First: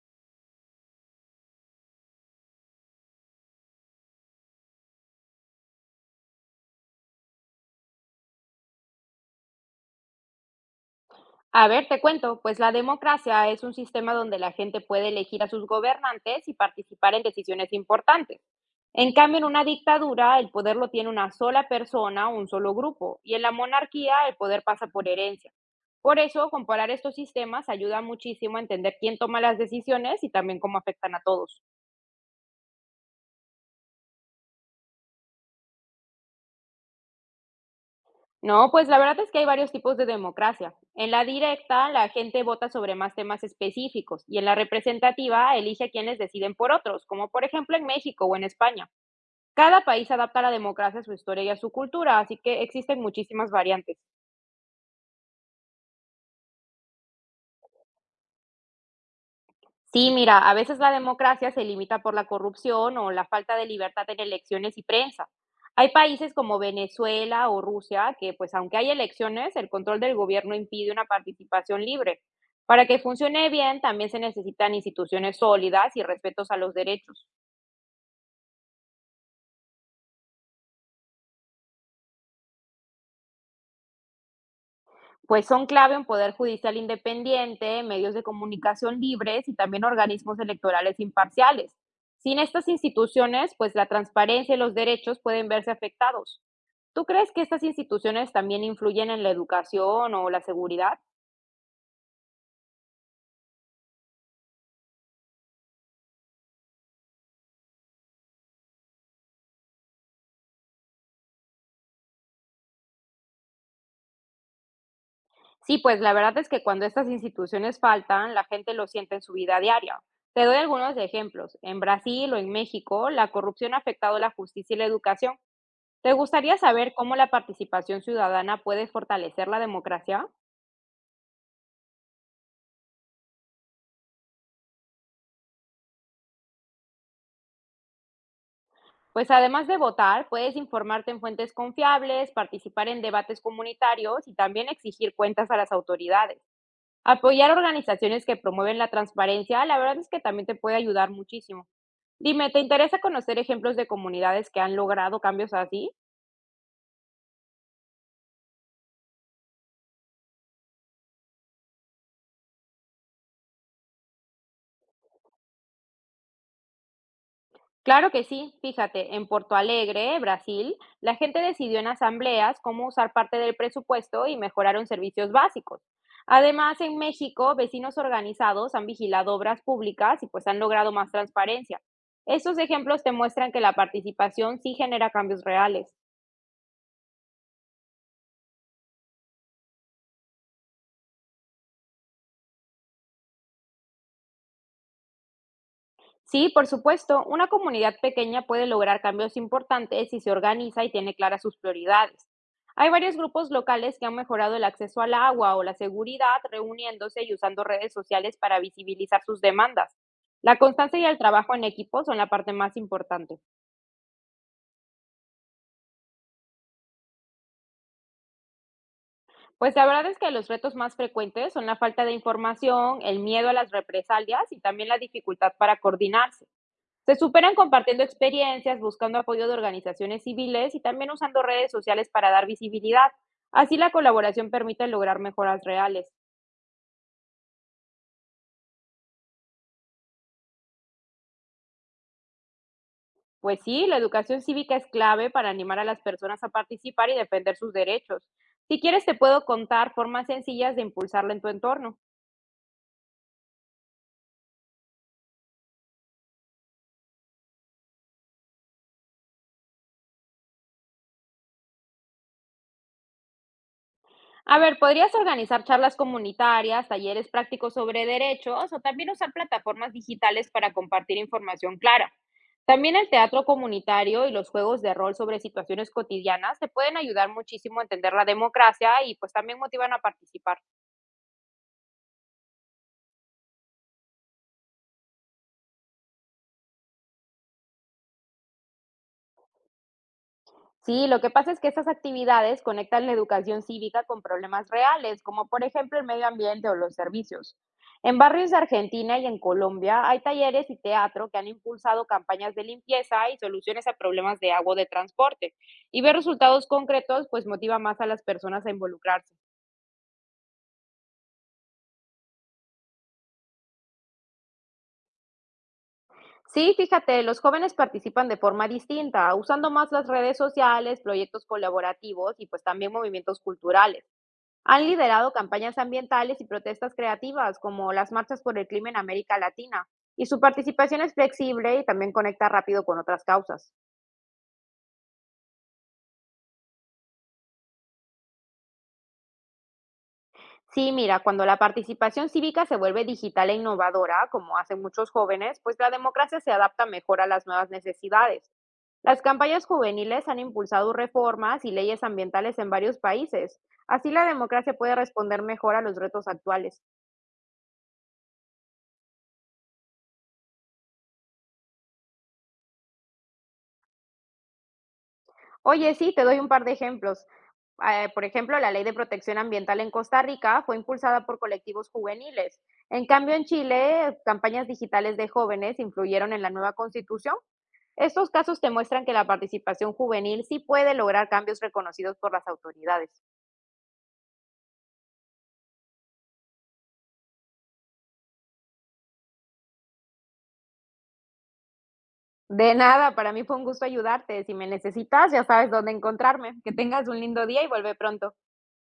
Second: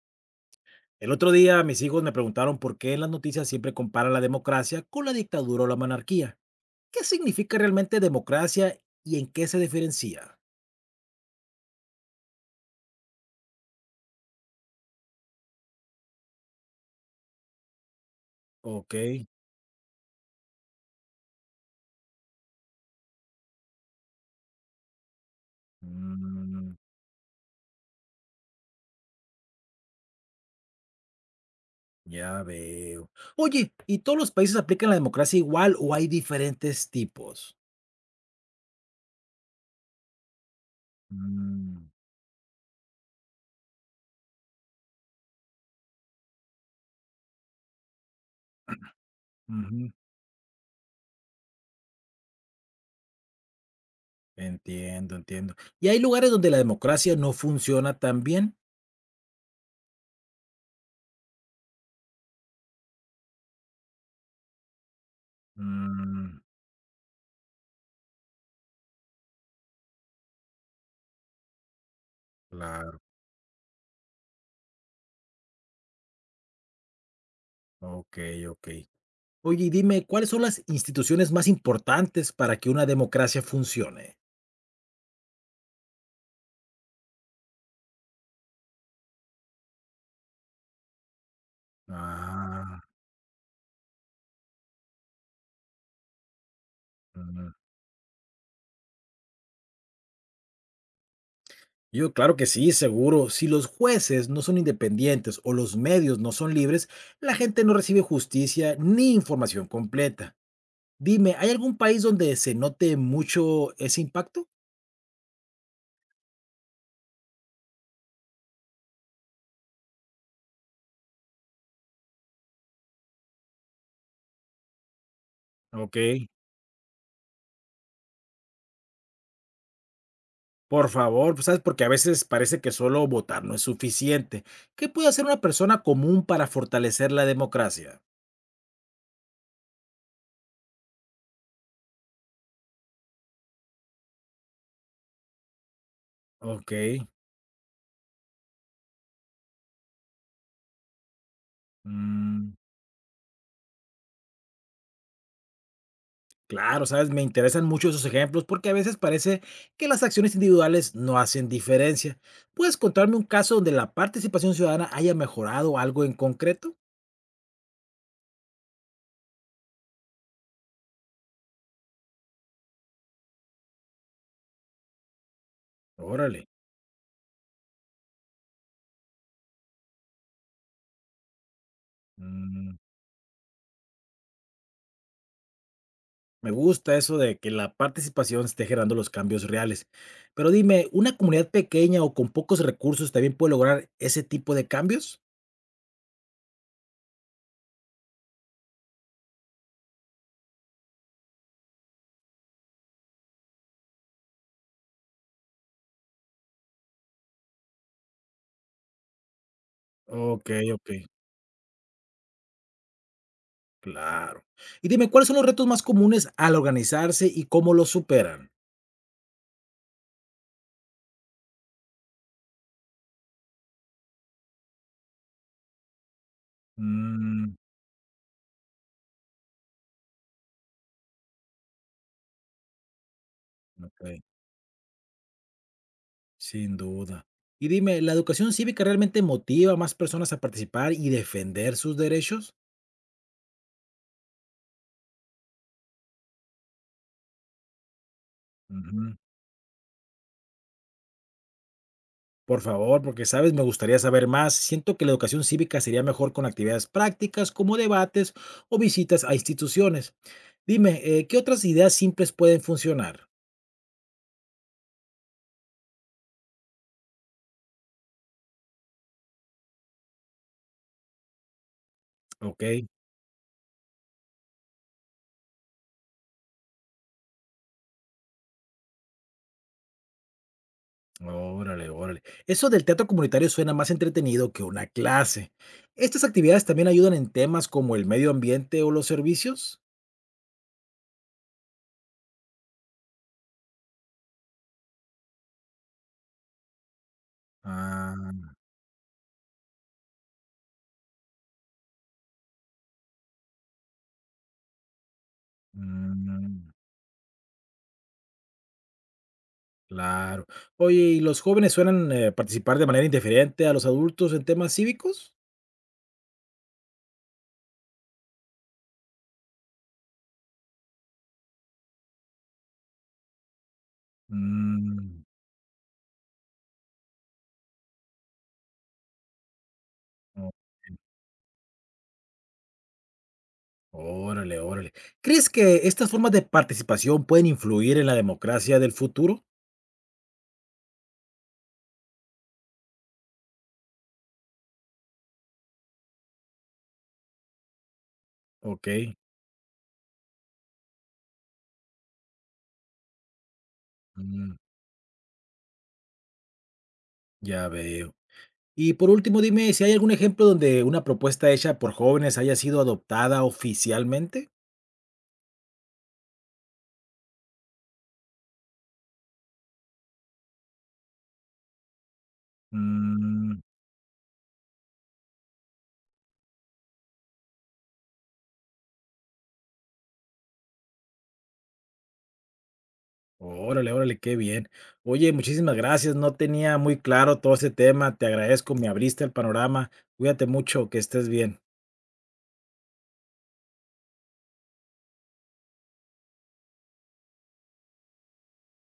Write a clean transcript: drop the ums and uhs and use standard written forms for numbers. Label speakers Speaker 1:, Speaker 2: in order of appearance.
Speaker 1: El otro día mis hijos me preguntaron por qué en las noticias siempre comparan la democracia con la dictadura o la monarquía. ¿Qué significa realmente democracia y en qué se diferencia?
Speaker 2: A ver, te cuento, pues la democracia es un sistema donde la gente puede elegir a sus gobernantes y participar en decisiones importantes.
Speaker 1: Ok,
Speaker 2: En cambio, en una dictadura, el poder lo tiene una sola persona o un solo grupo, y en la monarquía el poder pasa por herencia. Por eso,
Speaker 1: mm,
Speaker 2: comparar estos sistemas ayuda muchísimo a entender quién toma las decisiones y también cómo afectan a todos.
Speaker 1: ya veo. Oye, ¿y todos los países aplican la democracia igual o hay diferentes tipos?
Speaker 2: No, pues la verdad es que hay varios tipos de democracia. En la directa,
Speaker 1: Mm,
Speaker 2: la gente vota sobre más temas específicos y en la representativa elige a quienes deciden por otros, como por ejemplo en México o en España. Cada
Speaker 1: ujú,
Speaker 2: país adapta la democracia a su historia y a su cultura, así que existen muchísimas variantes.
Speaker 1: entiendo, entiendo. ¿Y hay lugares donde la democracia no funciona tan bien?
Speaker 2: Sí, mira, a veces la democracia se limita por la corrupción o la falta de libertad en elecciones y prensa. Hay países
Speaker 1: Mm,
Speaker 2: como Venezuela o Rusia que, pues aunque hay elecciones, el control del gobierno impide una participación libre. Para
Speaker 1: claro,
Speaker 2: que funcione bien, también se necesitan instituciones sólidas y respetos a los derechos.
Speaker 1: ok, ok. Oye, y dime, ¿cuáles son las instituciones más importantes para que una democracia funcione?
Speaker 2: Pues son clave un poder judicial independiente, medios de comunicación libres y también organismos electorales imparciales. Sin estas
Speaker 1: Ah,
Speaker 2: instituciones, pues la transparencia y los derechos pueden verse afectados. ¿Tú crees que
Speaker 1: mm,
Speaker 2: estas instituciones también influyen en la educación o la seguridad?
Speaker 1: yo, claro que sí, seguro. Si los jueces no son independientes o los medios no son libres, la gente no recibe justicia ni información completa. Dime, ¿hay algún país donde se note mucho ese impacto?
Speaker 2: Sí, pues la verdad es que cuando estas instituciones faltan, la gente lo siente en su vida diaria. Te doy algunos ejemplos. En Brasil o en México, la corrupción ha afectado la justicia y la educación.
Speaker 1: Ok.
Speaker 2: ¿Te gustaría saber cómo la participación ciudadana puede fortalecer la democracia?
Speaker 1: Por favor, pues, ¿sabes? Porque a veces parece que solo votar no es suficiente. ¿Qué puede hacer una persona común para fortalecer la democracia?
Speaker 2: Pues además de votar, puedes informarte en fuentes confiables, participar en debates comunitarios y también exigir cuentas a las autoridades.
Speaker 1: Ok.
Speaker 2: Apoyar organizaciones que promueven la transparencia, la verdad es que también te puede ayudar muchísimo. Dime,
Speaker 1: Mm.
Speaker 2: ¿te interesa conocer ejemplos de comunidades que han logrado cambios así?
Speaker 1: Claro, sabes, me interesan mucho esos ejemplos porque a veces parece que las acciones individuales no hacen diferencia. ¿Puedes contarme un caso donde la participación ciudadana haya mejorado algo en concreto?
Speaker 2: Claro que sí, fíjate, en Porto Alegre, Brasil, la gente decidió en asambleas cómo usar parte del presupuesto y mejoraron servicios básicos.
Speaker 1: Órale.
Speaker 2: Además, en México, vecinos organizados han vigilado obras públicas y pues han logrado más transparencia. Estos
Speaker 1: Mm,
Speaker 2: ejemplos te muestran que la participación sí genera cambios reales.
Speaker 1: me gusta eso de que la participación esté generando los cambios reales. Pero dime, ¿una comunidad pequeña o con pocos recursos también puede lograr ese tipo de cambios?
Speaker 2: Sí, por supuesto, una comunidad pequeña puede lograr cambios importantes si se organiza y tiene claras sus prioridades. Hay varios grupos locales que han mejorado el acceso al agua o la seguridad reuniéndose y usando redes sociales para visibilizar sus demandas.
Speaker 1: Ok,
Speaker 2: La
Speaker 1: ok,
Speaker 2: constancia y el trabajo en equipo son la parte más importante.
Speaker 1: claro. Y dime, ¿cuáles son los retos más comunes al organizarse y cómo los superan?
Speaker 2: Pues la verdad es que los retos más frecuentes son la falta de información, el miedo a las represalias y también la dificultad para coordinarse. Se
Speaker 1: Mm,
Speaker 2: superan compartiendo experiencias, buscando apoyo de organizaciones civiles y también usando redes sociales para dar visibilidad. Así la
Speaker 1: ok.
Speaker 2: colaboración permite lograr mejoras reales.
Speaker 1: Sin duda. Y dime, ¿la educación cívica realmente motiva a más personas a participar y defender sus derechos?
Speaker 2: Pues sí, la educación cívica es clave para animar a las personas a participar y defender sus derechos. Si quieres,
Speaker 1: Ujú.
Speaker 2: te puedo contar formas sencillas de impulsarla en tu entorno.
Speaker 1: Por favor, porque sabes, me gustaría saber más. Siento que la educación cívica sería mejor con actividades prácticas como debates o visitas a instituciones. Dime, ¿qué otras ideas simples pueden funcionar?
Speaker 2: A ver, podrías organizar charlas comunitarias, talleres prácticos sobre derechos o también usar plataformas digitales para compartir información clara.
Speaker 1: Ok,
Speaker 2: También el teatro comunitario y los juegos de rol sobre situaciones cotidianas te pueden ayudar muchísimo a entender la democracia y pues también motivan a participar.
Speaker 1: órale, órale. Eso del teatro comunitario suena más entretenido que una clase. ¿Estas actividades también ayudan en temas como el medio ambiente o los servicios?
Speaker 2: Sí, lo que pasa es que esas actividades conectan la educación cívica con problemas reales, como por ejemplo el medio ambiente o los servicios. En barrios
Speaker 1: Ah,
Speaker 2: de Argentina y en Colombia hay talleres y teatro que han impulsado campañas de limpieza y soluciones a problemas de agua o de transporte. Y ver resultados
Speaker 1: mm.
Speaker 2: concretos pues motiva más a las personas a involucrarse.
Speaker 1: Claro. Oye, ¿y los jóvenes suelen, participar de manera indiferente a los adultos en temas cívicos?
Speaker 2: Sí, fíjate, los jóvenes participan de forma distinta, usando más las redes sociales, proyectos colaborativos y pues también movimientos culturales. Han
Speaker 1: Mm,
Speaker 2: liderado campañas ambientales y protestas creativas, como las marchas por el clima en América Latina, y su participación es flexible y también conecta rápido con otras causas.
Speaker 1: o órale, órale. ¿Crees que estas formas de participación pueden influir en la democracia del futuro?
Speaker 2: Sí, mira, cuando la participación cívica se vuelve digital e innovadora, como hacen muchos jóvenes, pues la democracia se adapta mejor a las nuevas necesidades.
Speaker 1: Ok,
Speaker 2: Las campañas juveniles han impulsado reformas y leyes ambientales en varios países. Así la
Speaker 1: mm,
Speaker 2: democracia puede responder mejor a los retos actuales.
Speaker 1: ya veo. Y por último, dime si hay algún ejemplo donde una propuesta hecha por jóvenes haya sido adoptada oficialmente.
Speaker 2: Oye, sí, te doy un par de ejemplos. Por ejemplo, la Ley de Protección Ambiental en Costa Rica fue impulsada por colectivos juveniles. En cambio, en
Speaker 1: Mm,
Speaker 2: Chile, campañas digitales de jóvenes influyeron en la nueva constitución. Estos casos te muestran que la participación juvenil sí puede lograr cambios reconocidos por las autoridades.
Speaker 1: órale, órale, qué bien. Oye, muchísimas gracias. No tenía muy claro todo ese tema. Te agradezco, me abriste el panorama. Cuídate mucho, que estés bien.
Speaker 2: De nada, para mí fue un gusto ayudarte. Si me necesitas, ya sabes dónde encontrarme. Que tengas un lindo día y vuelve pronto.